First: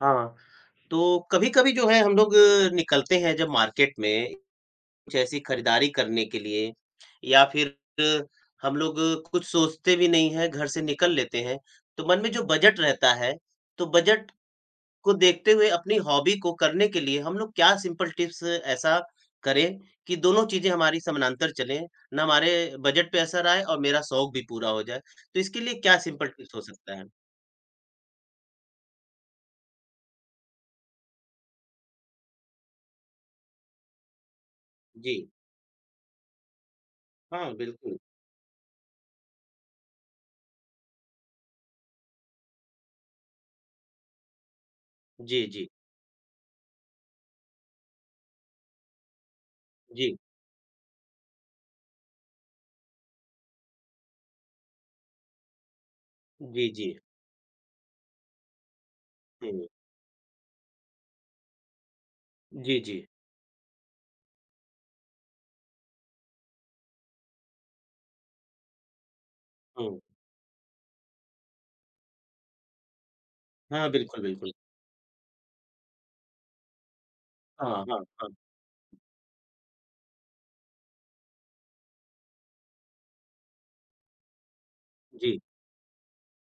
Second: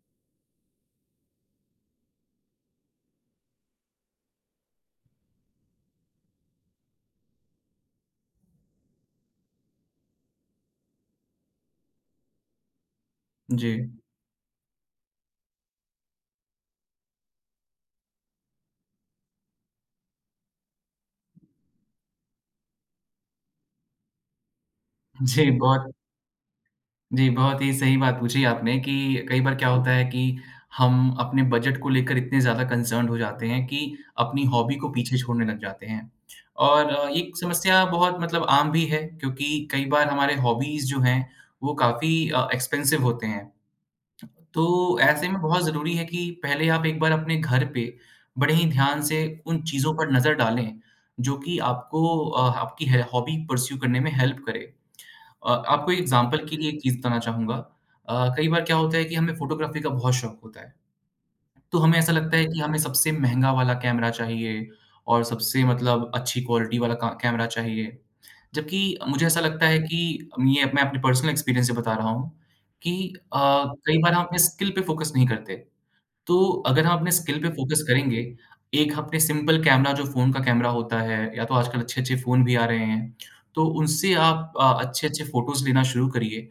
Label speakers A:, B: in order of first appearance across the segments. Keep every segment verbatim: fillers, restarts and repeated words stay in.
A: हाँ, तो कभी-कभी जो है हम लोग अ, निकलते हैं जब मार्केट में कुछ ऐसी खरीदारी करने के लिए या फिर हम लोग कुछ सोचते भी नहीं हैं, घर से निकल लेते हैं, तो मन में जो बजट रहता है,
B: जी।
A: तो बजट को देखते हुए अपनी हॉबी को करने के लिए हम लोग क्या सिंपल टिप्स ऐसा करें कि दोनों चीज़ें हमारी समानांतर चलें, ना हमारे बजट पे असर आए और मेरा शौक भी पूरा हो जाए। तो
B: जी,
A: इसके लिए
B: बहुत
A: क्या सिंपल टिप्स हो सकता है?
B: जी, बहुत ही सही बात पूछी आपने कि कई बार क्या होता है कि हम अपने बजट को लेकर इतने ज़्यादा कंसर्न्ड हो जाते हैं कि अपनी हॉबी को पीछे
A: जी,
B: छोड़ने लग जाते हैं। और अ, ये
A: हाँ,
B: समस्या
A: बिल्कुल।
B: बहुत मतलब आम भी है क्योंकि कई बार हमारे हॉबीज़ जो हैं, वो काफ़ी अ, एक्सपेंसिव होते हैं। तो ऐसे में
A: जी,
B: बहुत
A: जी।
B: ज़रूरी है कि पहले आप एक बार अपने घर पे बड़े ही ध्यान से उन चीज़ों पर
A: जी,
B: नज़र डालें, जो कि आपको अ, आपकी है हॉबी परस्यू करने में हेल्प करे। अ, आपको एग्ज़ाम्पल के
A: जी,
B: लिए एक
A: जी।
B: चीज़ बताना चाहूँगा। अ, कई बार क्या होता है कि हमें
A: हुँ।
B: फ़ोटोग्राफ़ी का बहुत शौक होता है, तो हमें ऐसा लगता है कि हमें
A: जी, जी।
B: सबसे महँगा वाला कैमरा चाहिए और सबसे मतलब अच्छी क्वालिटी वाला का कैमरा चाहिए। जबकि मुझे ऐसा लगता है कि
A: हुँ।
B: ये मैं अपने पर्सनल एक्सपीरियंस से बता रहा हूँ कि अ,
A: हाँ,
B: कई बार हम
A: बिल्कुल,
B: अपने
A: बिल्कुल।
B: स्किल पे फ़ोकस नहीं करते। तो अगर हम अपने स्किल पे
A: हाँ,
B: फोकस
A: हाँ,
B: करेंगे,
A: हाँ।
B: एक अपने सिंपल कैमरा जो फ़ोन का कैमरा होता है या तो आजकल अच्छे-अच्छे फ़ोन भी आ रहे हैं, तो उनसे आप अ, अच्छे-अच्छे
A: जी,
B: फ़ोटोज़ लेना शुरू करिए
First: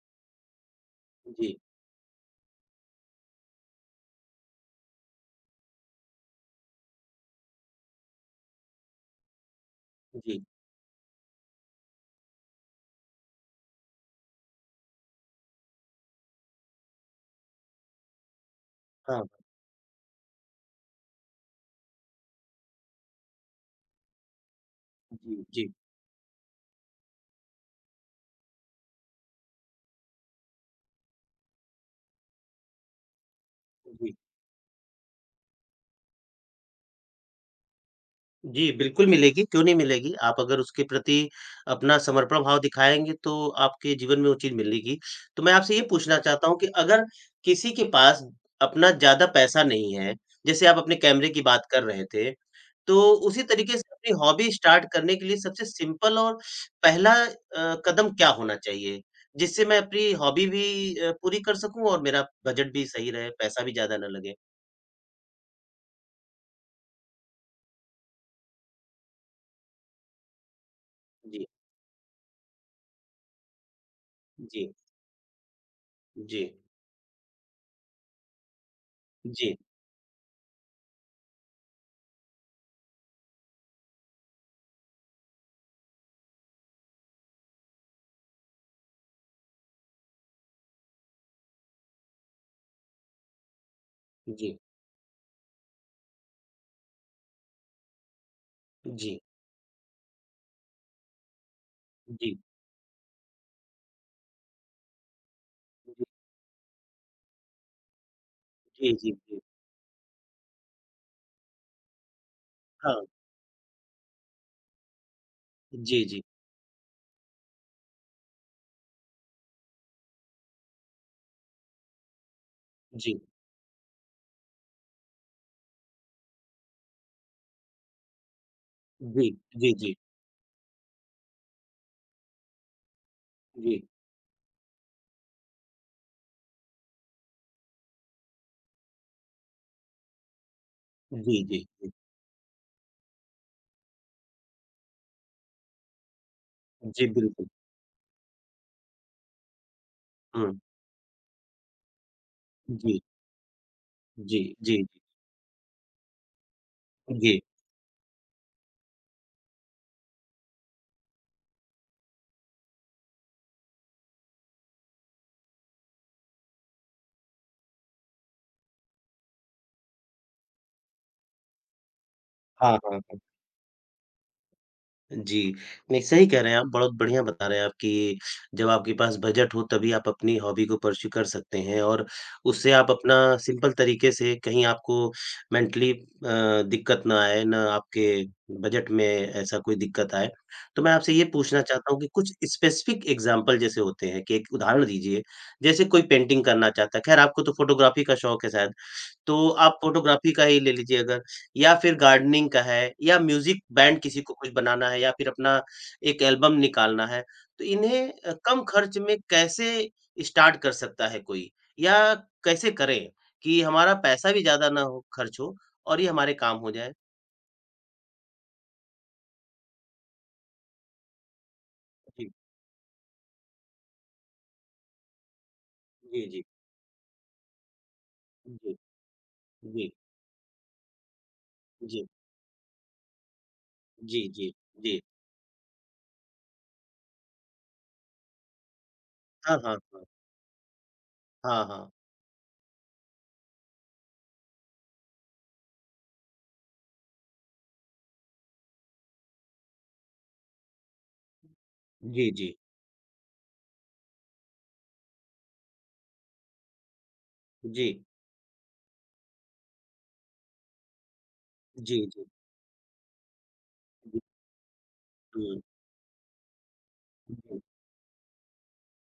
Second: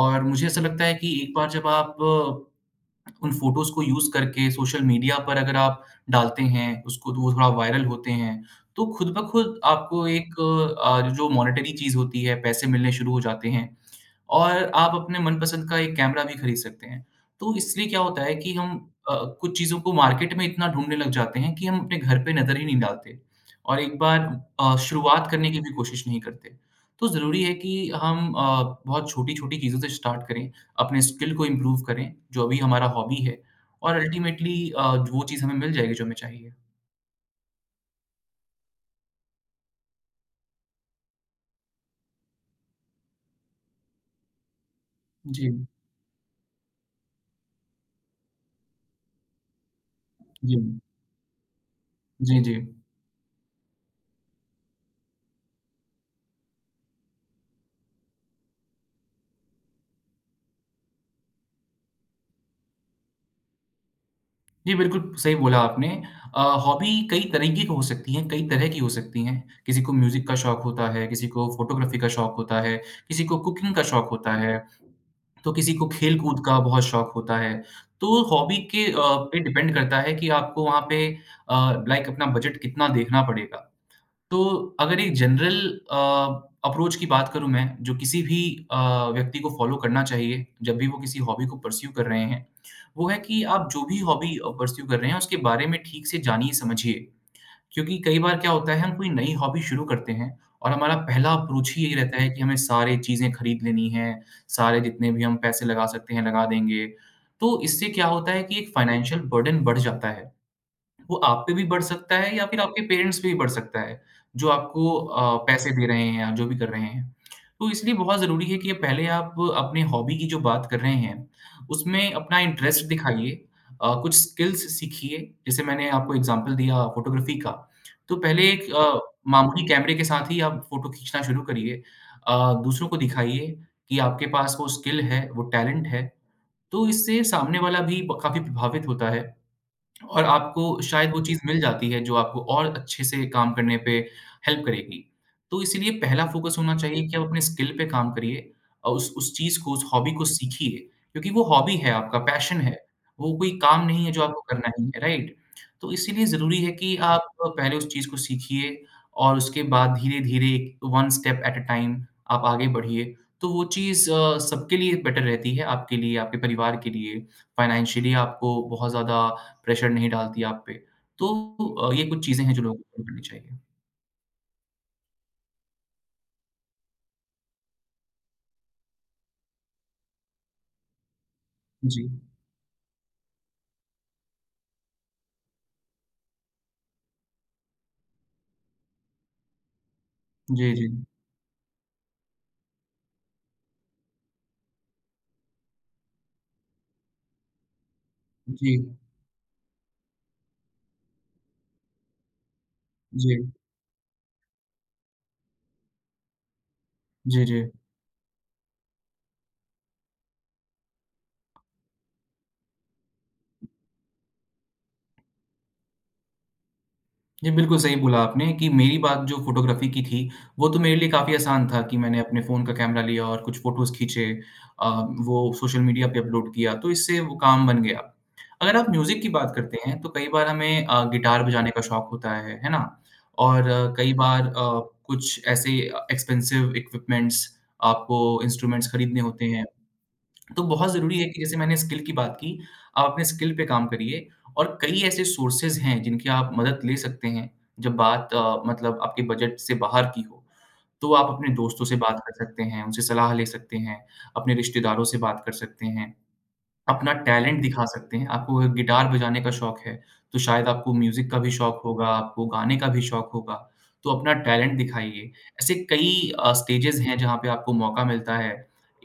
B: और मुझे ऐसा लगता है कि एक बार
A: जी,
B: जब आप अ, उन फ़ोटोज़ को यूज़ करके सोशल मीडिया पर अगर आप डालते हैं, उसको तो वो थोड़ा वायरल होते हैं, तो खुद ब खुद आपको एक
A: जी।
B: अ, जो मॉनेटरी चीज़ होती है, पैसे मिलने शुरू हो जाते हैं। और आप अपने मनपसंद का एक कैमरा भी खरीद सकते हैं। तो इसलिए क्या होता है कि हम अ,
A: हाँ,
B: कुछ चीज़ों को मार्केट में इतना ढूँढने लग जाते हैं कि हम अपने घर पे नज़र ही नहीं डालते और एक बार अ, शुरुआत
A: जी,
B: करने की भी
A: जी,
B: कोशिश नहीं करते। तो ज़रूरी है कि हम अ, बहुत छोटी-छोटी चीज़ों से स्टार्ट करें, अपने स्किल को इम्प्रूव करें, जो अभी हमारा हॉबी है और
A: जी।
B: अल्टीमेटली अ, वो चीज़ हमें मिल जाएगी जो हमें चाहिए।
A: जी, बिल्कुल मिलेगी, क्यों नहीं मिलेगी? आप अगर उसके प्रति अपना समर्पण भाव दिखाएँगे तो आपके जीवन में वो चीज़ मिलेगी। तो
B: जी।
A: मैं आपसे ये पूछना चाहता हूँ कि अगर किसी के पास अपना ज़्यादा पैसा नहीं है,
B: जी।
A: जैसे आप अपने कैमरे की बात कर रहे थे,
B: जी, जी।
A: तो उसी तरीके से अपनी हॉबी स्टार्ट करने के लिए सबसे सिंपल और पहला अ, कदम क्या होना चाहिए? जिससे मैं अपनी हॉबी भी अ, पूरी कर सकूँ और मेरा बजट भी सही रहे, पैसा भी ज़्यादा ना लगे?
B: जी, बिल्कुल सही बोला आपने। अ, हॉबी कई तरीके की हो सकती हैं, कई तरह की हो सकती हैं। किसी को म्यूज़िक का शौक होता है, किसी को
A: जी,
B: फ़ोटोग्राफ़ी का शौक होता है, किसी को कुकिंग का शौक होता है,
A: जी,
B: तो किसी को खेल-कूद
A: जी,
B: का बहुत शौक होता है। तो हॉबी के अ, पे
A: जी,
B: डिपेंड करता है कि आपको वहाँ पे अ, लाइक अपना बजट कितना देखना पड़ेगा। तो अगर एक जनरल अ, अप्रोच की बात करूँ मैं जो किसी भी अ, व्यक्ति को फॉलो करना चाहिए जब भी वो किसी हॉबी को परस्यू कर रहे हैं, वो है कि आप जो भी हॉबी अ,
A: जी,
B: परस्यू कर रहे हैं उसके बारे में ठीक से जानिए समझिए। क्योंकि कई बार क्या होता है हम कोई
A: जी,
B: नई हॉबी शुरू करते हैं और हमारा पहला अप्रोच ही यही रहता है
A: जी।
B: कि हमें सारे चीज़ें खरीद लेनी हैं, सारे जितने भी हम पैसे लगा
A: जी,
B: सकते हैं लगा देंगे। तो इससे क्या होता है कि एक
A: जी, जी,
B: फाइनेंशियल
A: जी।
B: बर्डन बढ़ जाता है। वो आप पे भी बढ़ सकता है या फिर आपके
A: हाँ,
B: पेरेंट्स पे भी बढ़ सकता है, जो आपको अ, पैसे दे रहे
A: जी,
B: हैं
A: जी,
B: या जो भी कर रहे हैं। तो इसलिए बहुत ज़रूरी है कि पहले आप अपने हॉबी की जो बात कर रहे हैं, उसमें अपना इंटरेस्ट
A: जी,
B: दिखाइए अ, कुछ स्किल्स सीखिए, जैसे मैंने आपको एग्ज़ाम्पल दिया फ़ोटोग्राफ़ी का, तो पहले एक अ,
A: जी,
B: मामूली
A: जी, जी,
B: कैमरे
A: जी,
B: के साथ ही आप फ़ोटो खींचना शुरू करिए। अ, दूसरों को दिखाइए कि आपके पास वो स्किल है, वो टैलेंट है, तो इससे सामने वाला भी ब काफ़ी प्रभावित होता है। और आपको शायद वो चीज़
A: जी, जी,
B: मिल जाती
A: जी,
B: है जो आपको और अच्छे से काम करने पे हेल्प करेगी। तो इसीलिए पहला फोकस होना चाहिए
A: जी,
B: कि आप अपने
A: बिल्कुल।
B: स्किल पे काम करिए और उस उस चीज़ को, उस हॉबी को
A: हुँ,
B: सीखिए क्योंकि वो हॉबी है, आपका पैशन है।
A: जी,
B: वो कोई काम नहीं है जो
A: जी,
B: आपको करना
A: जी,
B: ही है, राइट? तो इसीलिए ज़रूरी है कि
A: जी,
B: आप
A: जी।
B: पहले उस चीज़ को सीखिए और उसके बाद धीरे-धीरे one step at a time आप आगे बढ़िए। तो वो चीज़ अ, सबके लिए बेटर रहती है, आपके लिए, आपके परिवार के लिए, फाइनेंशियली आपको बहुत ज़्यादा प्रेशर नहीं डालती आप पे। तो अ, ये कुछ चीज़ें हैं जो लोगों
A: हाँ,
B: को
A: हाँ,
B: फॉलो
A: हाँ।
B: करनी चाहिए।
A: जी, नहीं सही कह रहे हैं आप, बहुत बढ़िया बता रहे हैं आप कि जब आपके पास बजट हो तभी आप अपनी हॉबी को पर्स्यू कर सकते हैं
B: जी।
A: और उससे आप अपना सिंपल तरीके से कहीं आपको मेंटली अ, दिक्कत ना आए, ना आपके बजट में ऐसा कोई दिक्कत आए।
B: जी,
A: तो
B: जी।
A: मैं आपसे ये पूछना चाहता हूँ कि कुछ स्पेसिफिक एग्ज़ाम्पल जैसे होते हैं कि एक उदाहरण दीजिए, जैसे कोई पेंटिंग करना चाहता है, ख़ैर आपको तो फ़ोटोग्राफ़ी का शौक है
B: जी।
A: शायद, तो आप फ़ोटोग्राफ़ी का ही ले लीजिए अगर या फिर गार्डनिंग का है या
B: जी।
A: म्यूज़िक बैंड किसी को कुछ बनाना है या फिर अपना एक एल्बम निकालना है,
B: जी, जी।
A: तो इन्हें अ, कम खर्च में कैसे स्टार्ट कर सकता है कोई? या कैसे करें कि हमारा पैसा भी ज़्यादा ना हो खर्च हो और ये हमारे काम हो जाए?
B: जी, बिल्कुल सही बोला आपने कि मेरी बात जो फ़ोटोग्राफ़ी की थी, वो तो मेरे लिए काफ़ी आसान था कि मैंने
A: जी,
B: अपने फ़ोन का कैमरा लिया और कुछ फ़ोटोज़ खींचे अ, वो सोशल मीडिया पे
A: जी, जी,
B: अपलोड किया, तो इससे वो काम बन गया।
A: जी,
B: अगर आप म्यूज़िक की बात करते
A: जी,
B: हैं, तो कई बार हमें अ, गिटार बजाने का शौक
A: जी,
B: होता है, है ना? और अ, कई
A: जी,
B: बार
A: जी,
B: अ,
A: जी।
B: कुछ ऐसे एक्सपेंसिव इक्विपमेंट्स आपको इंस्ट्रूमेंट्स खरीदने होते
A: हाँ,
B: हैं।
A: हाँ, हाँ।
B: तो बहुत ज़रूरी है कि जैसे
A: हाँ,
B: मैंने
A: हाँ।
B: स्किल की बात की, आप अपने स्किल पे काम करिए और कई ऐसे सोर्सेज़ हैं जिनकी आप मदद ले सकते हैं, जब बात अ, मतलब आपके बजट से बाहर की हो। तो आप अपने दोस्तों से बात
A: जी,
B: कर
A: जी,
B: सकते हैं, उनसे सलाह ले सकते हैं, अपने रिश्तेदारों से बात कर सकते हैं। अपना टैलेंट दिखा
A: जी,
B: सकते हैं। आपको अगर गिटार बजाने का शौक है, तो शायद आपको म्यूज़िक का भी शौक होगा,
A: जी, जी,
B: आपको गाने का भी शौक होगा, तो
A: जी,
B: अपना टैलेंट दिखाइए।
A: हुँ,
B: ऐसे कई अ, स्टेजेज़ हैं जहाँ पे
A: जी।
B: आपको मौका मिलता है।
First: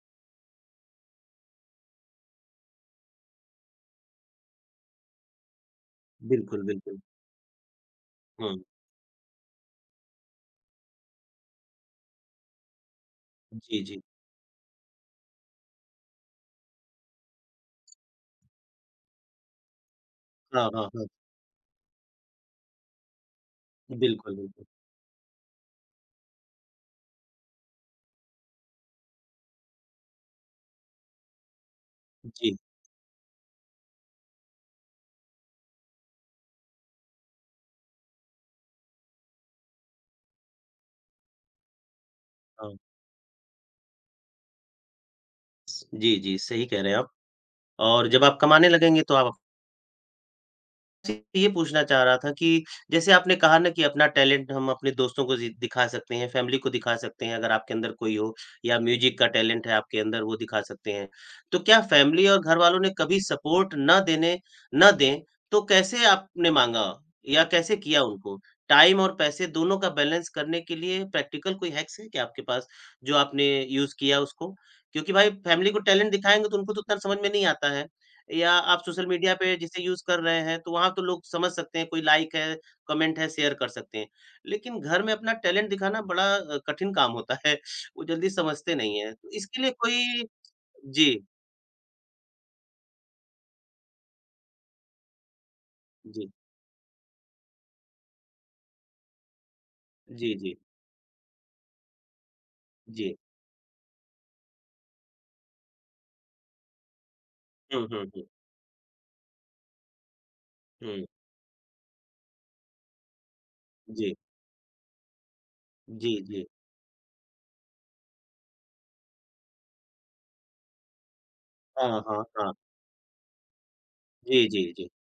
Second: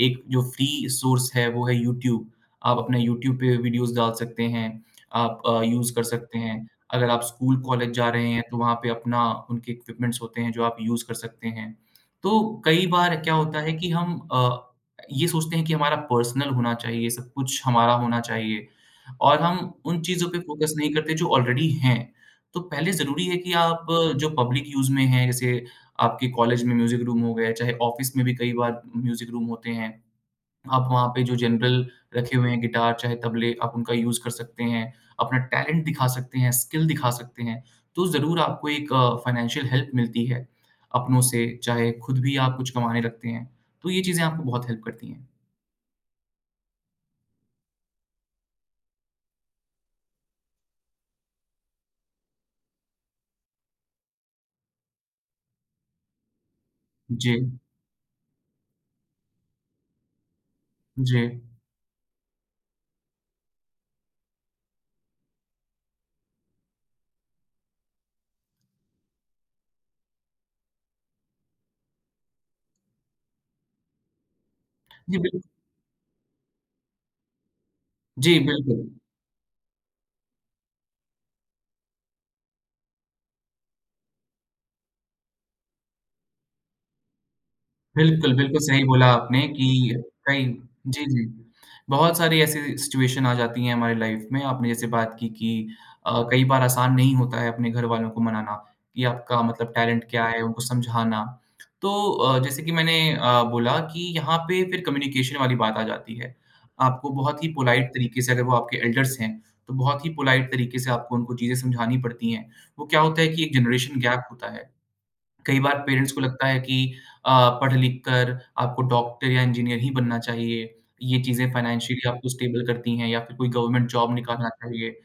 B: एक जो फ्री सोर्स है वो है यूट्यूब। आप अपने यूट्यूब पे वीडियोज़ डाल सकते हैं, आप अ, यूज़ कर सकते
A: बिल्कुल,
B: हैं।
A: बिल्कुल।
B: अगर आप स्कूल, कॉलेज जा रहे हैं
A: हुँ,
B: तो वहाँ पे अपना उनके इक्विपमेंट्स होते हैं जो आप यूज़ कर सकते हैं। तो कई बार क्या होता है
A: जी,
B: कि
A: जी।
B: हम अ ये सोचते हैं कि हमारा पर्सनल होना चाहिए, सब कुछ हमारा होना चाहिए और हम उन चीज़ों पे
A: हाँ,
B: फ़ोकस
A: हाँ,
B: नहीं
A: हाँ।
B: करते जो ऑलरेडी हैं। तो पहले ज़रूरी है कि आप जो
A: बिल्कुल, बिल्कुल।
B: पब्लिक यूज़ में हैं, जैसे आपके कॉलेज में म्यूज़िक रूम हो गए, चाहे ऑफ़िस में भी कई बार म्यूज़िक रूम होते हैं। आप वहाँ पे जो जनरल रखे हुए
A: जी,
B: हैं गिटार चाहे तबले, आप उनका यूज़ कर सकते हैं, अपना टैलेंट दिखा सकते हैं, स्किल दिखा सकते हैं। तो ज़रूर आपको एक फाइनेंशियल हेल्प मिलती है अपनों से, चाहे खुद भी आप कुछ
A: हाँ।
B: कमाने लगते हैं। तो ये चीज़ें आपको बहुत हेल्प करती हैं।
A: जी, जी, सही कह रहे हैं आप और जब आप कमाने लगेंगे तो आप से ये पूछना चाह रहा था कि जैसे आपने कहा ना कि अपना टैलेंट हम अपने दोस्तों को जी दिखा सकते हैं, फैमिली को दिखा सकते हैं अगर
B: जी,
A: आपके अंदर कोई हो या म्यूज़िक का टैलेंट है आपके अंदर वो दिखा सकते हैं।
B: जी।
A: तो क्या फैमिली और घरवालों ने कभी सपोर्ट ना देने ना दें, तो कैसे आपने माँगा या कैसे किया उनको? टाइम और पैसे दोनों का बैलेंस करने के लिए प्रैक्टिकल कोई हैक्स है क्या आपके पास, जो आपने यूज़ किया उसको? क्योंकि
B: जी,
A: भाई
B: बिल्क
A: फैमिली को टैलेंट दिखाएँगे तो उनको तो उतना समझ में नहीं आता है।
B: जी,
A: या
B: बिल्कुल।
A: आप सोशल मीडिया पे जिसे यूज़ कर रहे हैं, तो वहाँ तो लोग समझ सकते हैं, कोई लाइक है, कमेंट है, शेयर कर सकते हैं। लेकिन घर में अपना टैलेंट दिखाना बड़ा अ, कठिन काम होता है, वो जल्दी
B: बिल्कुल, बिल्कुल
A: समझते
B: सही
A: नहीं
B: बोला
A: हैं। तो
B: आपने
A: इसके
B: कि
A: लिए कोई
B: कई जी,
A: जी,
B: जी। बहुत सारी ऐसी सिचुएशन आ जाती हैं हमारी लाइफ़ में। आपने जैसे बात की कि अ,
A: जी,
B: कई बार आसान नहीं होता है अपने घरवालों को मनाना कि आपका मतलब टैलेंट क्या
A: जी,
B: है,
A: जी,
B: उनको समझाना। तो अ, जैसे कि मैंने
A: जी।
B: अ, बोला कि यहाँ पे फिर कम्युनिकेशन वाली बात आ जाती है। आपको बहुत ही
A: हुँ,
B: पोलाइट
A: हुँ,
B: तरीके
A: हुँ,
B: से अगर वो आपके एल्डर्स हैं, तो बहुत ही पोलाइट तरीके से
A: हुँ।
B: आपको उनको चीज़ें समझानी पड़ती हैं। वो क्या होता है कि एक जनरेशन
A: जी,
B: गैप होता है। कई बार पेरेंट्स
A: जी,
B: को
A: जी।
B: लगता है कि अ, पढ़ लिख कर आपको डॉक्टर या इंजीनियर ही बनना चाहिए। ये चीज़ें
A: हाँ,
B: फाइनेंशियली
A: हाँ,
B: आपको
A: हाँ।
B: स्टेबल करती हैं या फिर कोई गवर्नमेंट जॉब
A: जी,
B: निकालना
A: जी, जी।
B: चाहिए।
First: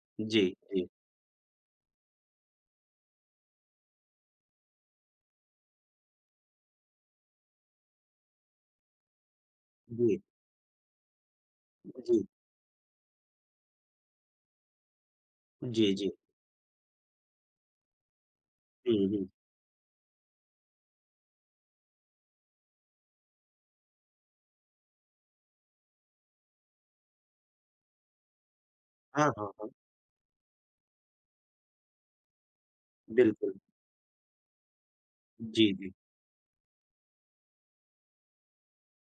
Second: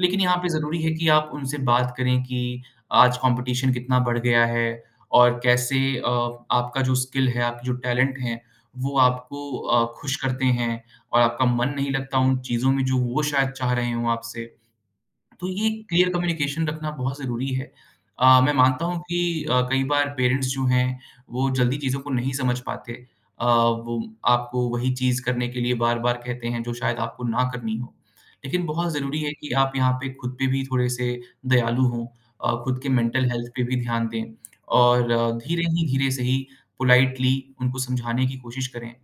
B: लेकिन यहाँ
A: जी,
B: पे ज़रूरी
A: जी,
B: है कि आप उनसे बात करें कि आज कॉम्पिटिशन कितना बढ़ गया है और कैसे अ, आपका जो स्किल है, आपके जो टैलेंट हैं, वो आपको अ, खुश
A: जी,
B: करते हैं और आपका मन नहीं लगता उन चीज़ों में जो वो शायद चाह रहे हों आपसे। तो ये
A: जी, जी,
B: क्लियर
A: जी।
B: कम्युनिकेशन रखना बहुत ज़रूरी है। अ, मैं मानता हूँ
A: हुँ,
B: कि
A: हुँ।
B: अ, कई बार पेरेंट्स जो हैं, वो जल्दी चीज़ों को नहीं समझ पाते। अ, वो आपको वही चीज़ करने के लिए बार-बार कहते हैं, जो शायद आपको ना करनी हो। लेकिन बहुत ज़रूरी
A: हाँ,
B: है कि
A: हाँ, हाँ।
B: आप यहाँ पे खुद पे भी थोड़े से दयालु हों अ, खुद के मेंटल हेल्थ
A: बिल्कुल।
B: पे भी ध्यान दें और अ, धीरे
A: जी,
B: ही
A: जी।
B: धीरे से ही पोलाइटली उनको समझाने की कोशिश करें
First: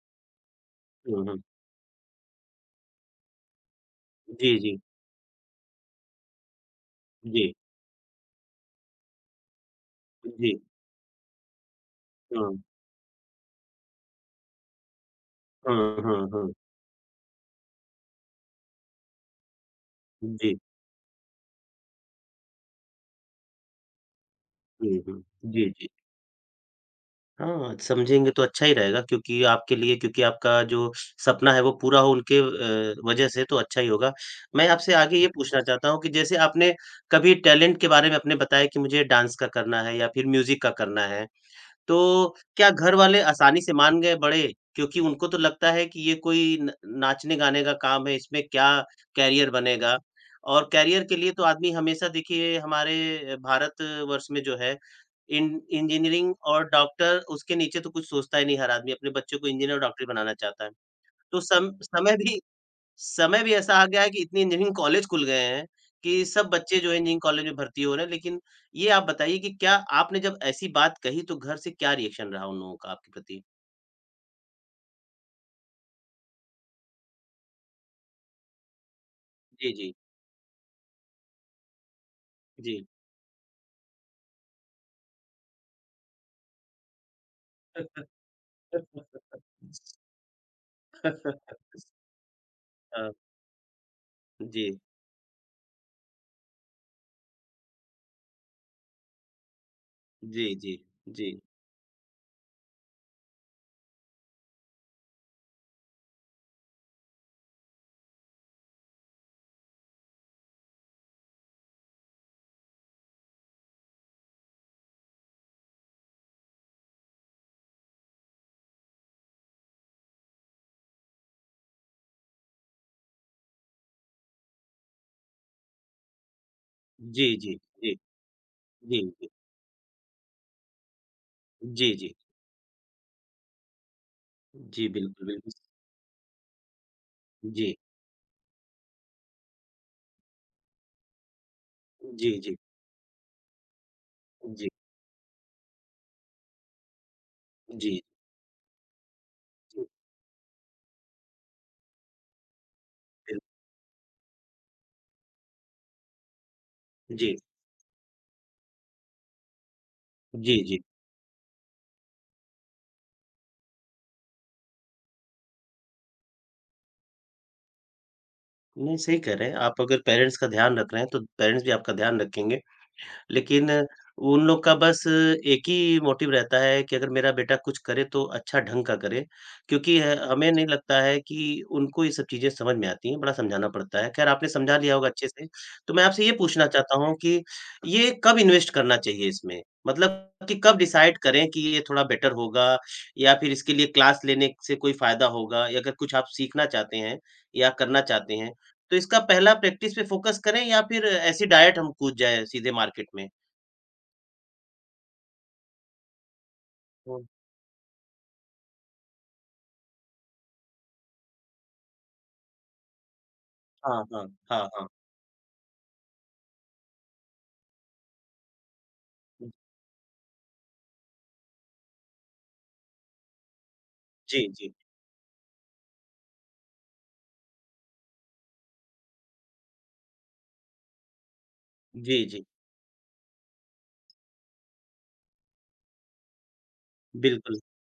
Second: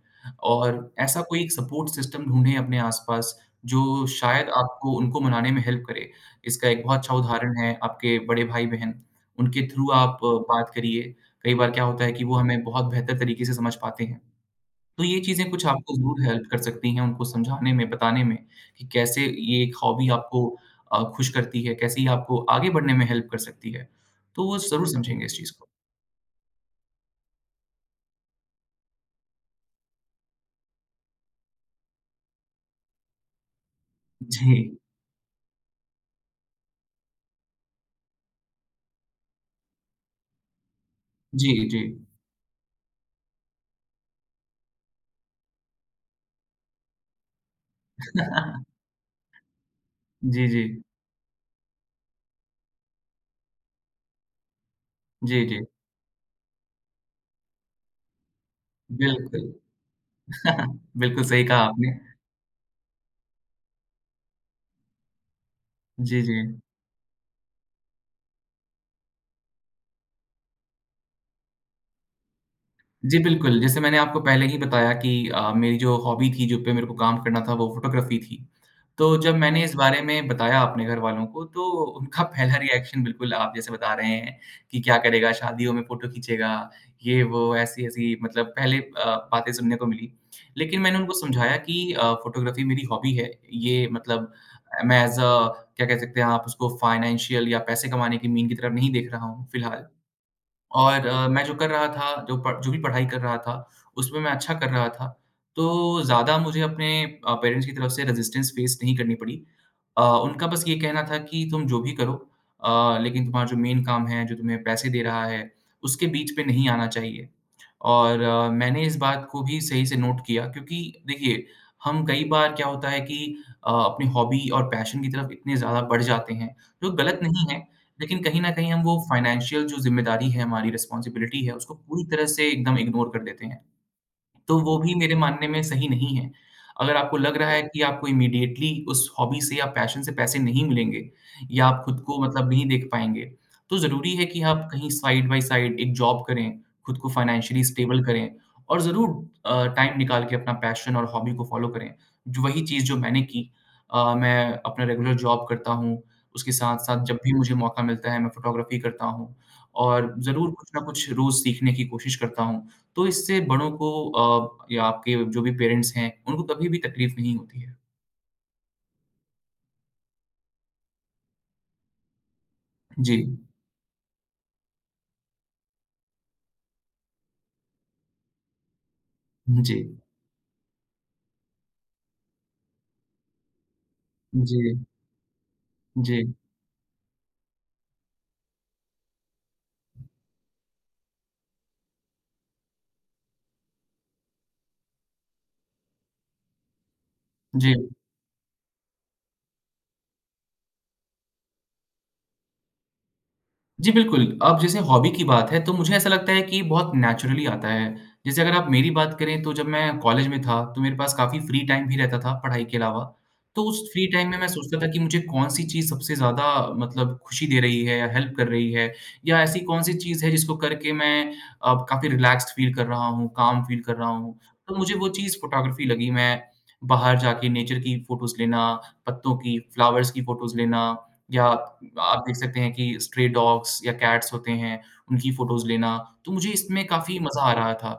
B: और ऐसा
A: हुँ,
B: कोई
A: हुँ।
B: एक सपोर्ट सिस्टम ढूँढें अपने आस-पास, जो शायद
A: जी, जी,
B: आपको उनको मनाने में हेल्प करे। इसका एक बहुत अच्छा
A: जी,
B: उदाहरण है आपके बड़े भाई-बहन, उनके थ्रू आप
A: जी।
B: बात करिए। कई बार क्या होता है कि वो
A: हुँ।
B: हमें बहुत बेहतर तरीके से समझ पाते हैं। तो ये चीज़ें कुछ
A: हुँ,
B: आपको ज़रूर
A: हुँ,
B: हेल्प
A: हुँ।
B: कर सकती हैं उनको समझाने में, बताने में कि कैसे ये एक हॉबी आपको
A: जी।
B: अ, खुश करती है, कैसे ये आपको आगे बढ़ने में हेल्प कर सकती है। तो वो ज़रूर
A: हुँ, हुँ।
B: समझेंगे इस चीज़ को।
A: जी, जी। हाँ, समझेंगे तो अच्छा ही रहेगा क्योंकि आपके लिए क्योंकि आपका जो सपना है वो पूरा हो उनके अ, वजह से तो अच्छा ही होगा।
B: जी।
A: मैं आपसे आगे ये पूछना चाहता हूँ कि जैसे आपने कभी टैलेंट के बारे में आपने बताया कि मुझे डांस का करना है या फिर म्यूज़िक का करना है।
B: जी, जी।
A: तो क्या घर वाले आसानी से मान गए बड़े? क्योंकि उनको तो लगता है कि ये कोई न नाचने-गाने का काम है, इसमें क्या करियर बनेगा?
B: जी, जी।
A: और करियर के लिए तो आदमी हमेशा देखिए हमारे भारतवर्ष में जो है
B: जी,
A: इंज
B: जी।
A: इंजीनियरिंग और डॉक्टर उसके नीचे तो कुछ सोचता ही नहीं हर आदमी, अपने बच्चों
B: बिल्कुल।
A: को इंजीनियर और डॉक्टर बनाना चाहता है।
B: बिल्कुल
A: तो
B: सही कहा
A: सम
B: आपने।
A: समय भी समय भी ऐसा आ गया है कि इतने इंजीनियरिंग कॉलेज खुल गए हैं
B: जी,
A: कि
B: जी।
A: सब बच्चे जो है इंजीनियरिंग कॉलेज में भर्ती हो रहे हैं। लेकिन ये आप बताइए कि क्या आपने जब ऐसी बात कही तो घर से क्या रिएक्शन रहा उन लोगों का आपके
B: जी,
A: प्रति?
B: बिल्कुल। जैसे मैंने आपको पहले ही बताया कि अ, मेरी जो हॉबी थी, जो पे मेरे को काम करना था, वो फ़ोटोग्राफ़ी थी। तो जब मैंने
A: जी,
B: इस
A: जी,
B: बारे में बताया अपने घरवालों को, तो उनका पहला
A: जी।
B: रिएक्शन बिल्कुल आप जैसे बता रहे हैं कि क्या करेगा, शादियों में फ़ोटो खींचेगा, ये वो, ऐसी-ऐसी मतलब पहले अ, बातें सुनने को मिली। लेकिन मैंने उनको समझाया कि अ, फ़ोटोग्राफ़ी मेरी
A: हाँ,
B: हॉबी है। ये मतलब
A: जी,
B: मैं एज़ अ क्या कह सकते हैं आप उसको फाइनेंशियल या पैसे कमाने की मीन की तरफ नहीं देख रहा हूँ, फिलहाल।
A: जी, जी,
B: और अ,
A: जी,
B: मैं जो कर रहा था, जो प जो भी पढ़ाई कर रहा था, उसमें मैं अच्छा कर रहा था। तो ज़्यादा मुझे अपने अ, पेरेंट्स की तरफ से रेज़िस्टेंस फ़ेस नहीं करनी पड़ी। अ, उनका बस ये कहना था कि तुम जो भी करो अ, लेकिन तुम्हारा जो मेन काम है, जो तुम्हें पैसे दे रहा है, उसके बीच में नहीं आना चाहिए। और अ, मैंने इस बात को भी सही से नोट किया क्योंकि देखिए, हम कई बार क्या होता है कि अ, अपनी हॉबी और पैशन की तरफ इतने ज़्यादा बढ़ जाते हैं, जो गलत
A: जी,
B: नहीं
A: जी,
B: है।
A: जी,
B: लेकिन कहीं न कहीं हम वो
A: जी, जी,
B: फाइनेंशियल जो ज़िम्मेदारी है, हमारी रिस्पॉन्सिबिलिटी है, उसको
A: जी,
B: पूरी
A: जी,
B: तरह से एकदम इग्नोर कर देते हैं। तो वो
A: जी,
B: भी मेरे
A: बिल्कुल,
B: मानने
A: बिल्कुल।
B: में सही नहीं है। अगर आपको लग रहा है हुँ।
A: जी,
B: कि आपको इमीडिएटली उस हॉबी से या पैशन से पैसे नहीं मिलेंगे या आप खुद को
A: जी,
B: मतलब
A: जी,
B: नहीं देख पाएँगे, तो ज़रूरी है कि आप
A: जी,
B: कहीं साइड बाय साइड एक जॉब करें, खुद को फाइनेंशियली
A: जी,
B: स्टेबल करें और ज़रूर अ,
A: जी,
B: टाइम निकाल के अपना पैशन और हॉबी को फ़ॉलो करें। जो वही चीज़ जो मैंने
A: बिल
B: की अ, मैं अपना रेगुलर जॉब करता हूँ, उसके साथ-साथ जब भी
A: जी,
B: मुझे मौका मिलता है मैं फ़ोटोग्राफ़ी करता हूँ और ज़रूर
A: जी,
B: कुछ
A: जी।
B: ना कुछ रोज़ सीखने की कोशिश करता हूँ। तो इससे बड़ों को अ, या आपके जो भी पेरेंट्स हैं, उनको कभी भी तकलीफ नहीं होती है।
A: नहीं, सही कह रहे हैं। आप अगर पेरेंट्स का ध्यान रख रहे हैं तो पेरेंट्स भी आपका ध्यान रखेंगे।
B: जी।
A: लेकिन उन लोग का बस एक ही मोटिव रहता है कि अगर मेरा बेटा कुछ करे तो अच्छा ढंग का करे,
B: जी।
A: क्योंकि ह हमें नहीं लगता है कि उनको ये सब चीज़ें समझ में आती हैं, बड़ा समझाना पड़ता है। ख़ैर आपने
B: जी।
A: समझा लिया होगा अच्छे से, तो मैं
B: जी।
A: आपसे ये
B: जी।
A: पूछना चाहता हूँ कि ये कब इन्वेस्ट करना चाहिए इसमें? मतलब कि कब डिसाइड करें कि ये थोड़ा बेटर होगा या फिर इसके लिए क्लास लेने से कोई फ़ायदा होगा या अगर कुछ आप सीखना चाहते हैं या
B: जी।
A: करना चाहते हैं, तो इसका पहला प्रैक्टिस पे फ़ोकस करें या फिर ऐसी डायरेक्ट हम कूद जाएँ सीधे मार्केट में?
B: जी, बिल्कुल। अब जैसे हॉबी की बात है, तो मुझे ऐसा लगता है कि बहुत
A: हुँ,
B: नेचुरली आता है। जैसे अगर आप मेरी बात करें, तो जब मैं कॉलेज में था, तो मेरे पास काफ़ी फ्री टाइम भी रहता था पढ़ाई के अलावा। तो उस
A: हाँ,
B: फ्री
A: हाँ,
B: टाइम में मैं
A: हाँ,
B: सोचता था
A: हाँ।
B: कि मुझे कौन-सी चीज़ सबसे ज़्यादा मतलब खुशी दे रही है या हेल्प कर रही है या
A: हाँ।
B: ऐसी कौन-सी चीज़ है जिसको करके मैं अब काफ़ी रिलैक्स्ड फ़ील कर रहा हूँ, काम फ़ील कर रहा हूँ।
A: जी, जी।
B: तो मुझे वो चीज़ फ़ोटोग्राफ़ी लगी। मैं बाहर जाके नेचर की फ़ोटोज़ लेना, पत्तों की, फ्लावर्स की फ़ोटोज़ लेना या आप
A: जी,
B: देख
A: जी,
B: सकते हैं कि स्ट्रे डॉग्स या कैट्स होते हैं, उनकी फ़ोटोज़ लेना, तो मुझे इसमें काफ़ी मज़ा आ
A: बिल्कुल।
B: रहा था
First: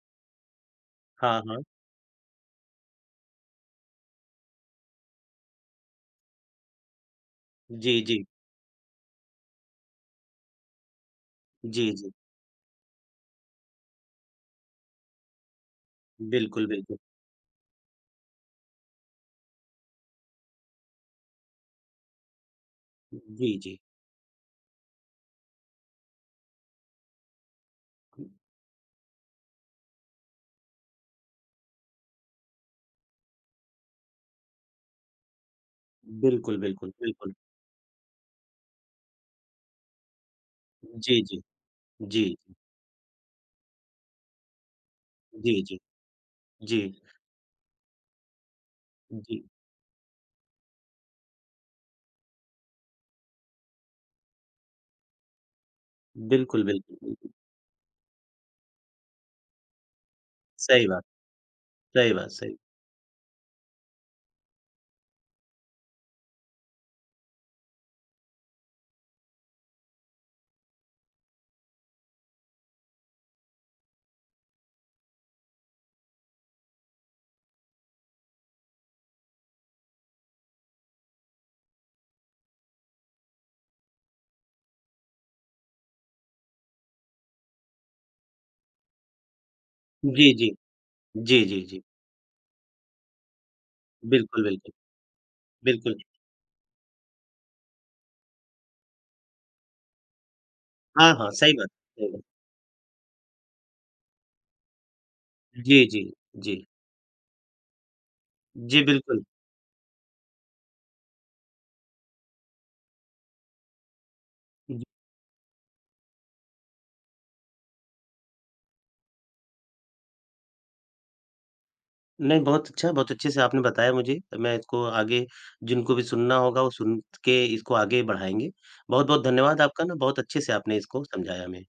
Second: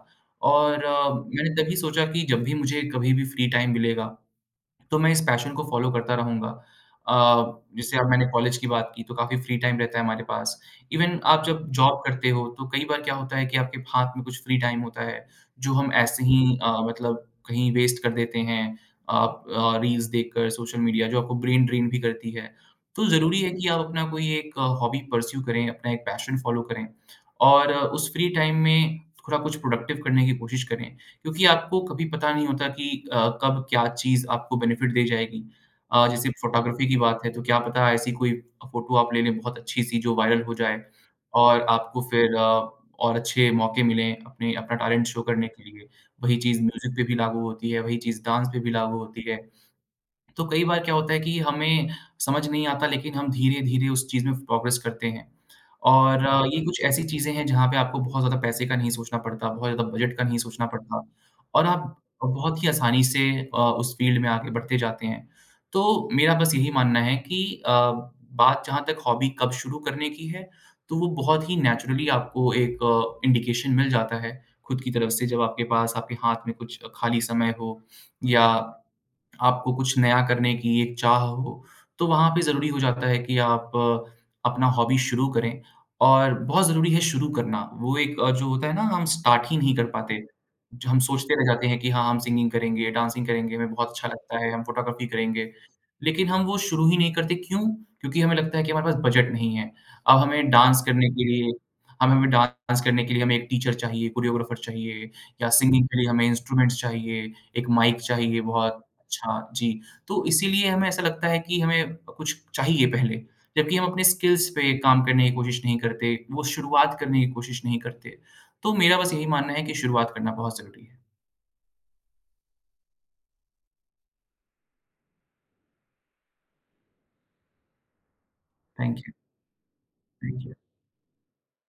B: और अ,
A: हाँ,
B: मैंने
A: हाँ।
B: तभी सोचा कि जब भी मुझे कभी भी फ्री टाइम मिलेगा तो मैं इस पैशन को फ़ॉलो करता रहूँगा। अ, जैसे
A: जी,
B: अब
A: जी।
B: मैंने कॉलेज की बात की तो काफ़ी फ्री टाइम रहता है हमारे पास। इवन आप जब
A: जी,
B: जॉब
A: जी।
B: करते हो तो कई बार क्या होता है कि आपके हाथ में कुछ फ्री टाइम होता है जो हम ऐसे ही
A: बिल्कुल,
B: अ,
A: बिल्कुल।
B: मतलब कहीं वेस्ट कर देते हैं। आप अ, रील्स देखकर सोशल मीडिया जो आपको ब्रेन ड्रेन भी करती है। तो ज़रूरी है
A: जी,
B: कि
A: जी।
B: आप अपना कोई एक हॉबी परस्यू करें, अपना एक पैशन फ़ॉलो करें और अ, उस फ्री टाइम में थोड़ा कुछ प्रोडक्टिव करने की कोशिश करें। क्योंकि आपको कभी पता नहीं होता कि अ, कब क्या चीज़ आपको बेनिफिट दे जाएगी। अ, जैसे
A: बिल्कुल,
B: फ़ोटोग्राफ़ी
A: बिल्कुल,
B: की बात है,
A: बिल्कुल।
B: तो क्या पता ऐसी कोई फ़ोटो आप ले लें बहुत अच्छी-सी जो वायरल हो जाए
A: जी, जी।
B: और आपको
A: जी,
B: फिर अ, और अच्छे मौके मिलें अपने अपना टैलेंट शो करने
A: जी,
B: के
A: जी,
B: लिए। वही चीज़
A: जी,
B: म्यूज़िक पे भी लागू होती है, वही चीज़ डांस पे भी लागू होती है।
A: जी।
B: तो कई बार क्या होता है कि हमें समझ नहीं आता लेकिन हम धीरे-धीरे उस चीज़ में प्रोग्रेस करते हैं। और अ, ये
A: बिल्कुल,
B: कुछ
A: बिल्कुल,
B: ऐसी
A: बिल्कुल।
B: चीज़ें हैं जहाँ पे आपको बहुत ज़्यादा पैसे का नहीं सोचना पड़ता, बहुत ज़्यादा बजट का नहीं सोचना
A: सही
B: पड़ता
A: बात,
B: और आप
A: सही बात, सही।
B: बहुत ही आसानी से अ, उस फ़ील्ड में आगे बढ़ते जाते हैं। तो मेरा बस यही मानना है कि अ, बात जहाँ तक हॉबी कब शुरू करने की है, तो वो बहुत ही नेचुरली आपको एक अ, इंडिकेशन मिल जाता है खुद की तरफ से जब आपके पास आपके हाथ में कुछ खाली समय हो या आपको कुछ नया करने की एक चाह हो, तो वहाँ पे ज़रूरी हो जाता है कि आप अपना हॉबी शुरू करें और बहुत ज़रूरी है शुरू करना। वो एक अ, जो होता है ना हम स्टार्ट ही नहीं कर पाते।
A: जी, जी।
B: जो हम सोचते
A: जी,
B: रह
A: जी,
B: जाते
A: जी।
B: हैं कि हाँ, हम सिंगिंग करेंगे, डांसिंग करेंगे, हमें बहुत अच्छा लगता
A: बिल्कुल,
B: है, हम
A: बिल्कुल,
B: फ़ोटोग्राफ़ी करेंगे।
A: बिल्कुल।
B: लेकिन हम वो शुरू ही नहीं करते क्यों? क्योंकि हमें लगता है कि हमारे पास बजट नहीं है। अब हमें डांस करने
A: हाँ,
B: के
A: हाँ,
B: लिए
A: सही बात, सही
B: हम
A: बात।
B: हमें डांस करने के लिए हमें एक टीचर चाहिए, कोरियोग्राफ़र चाहिए या
A: जी,
B: सिंगिंग के
A: जी,
B: लिए हमें
A: जी।
B: इंस्ट्रूमेंट्स चाहिए, एक माइक चाहिए
A: जी,
B: बहुत।
A: बिल्कुल।
B: अच्छा, जी। तो इसीलिए हमें ऐसा लगता है कि हमें कुछ चाहिए पहले, जबकि हम अपने स्किल्स पे काम करने की कोशिश नहीं करते, वो शुरुआत करने की कोशिश नहीं करते। तो मेरा बस यही मानना है कि शुरुआत करना बहुत ज़रूरी है।
A: नहीं, बहुत अच्छा, बहुत अच्छे से आपने बताया मुझे। मैं इसको आगे जिनको भी सुनना होगा, वो सुन के इसको आगे बढ़ाएँगे।
B: थैंक यू,
A: बहुत-बहुत धन्यवाद आपका ना, बहुत अच्छे
B: थैंक
A: से
B: यू।
A: आपने इसको समझाया हमें।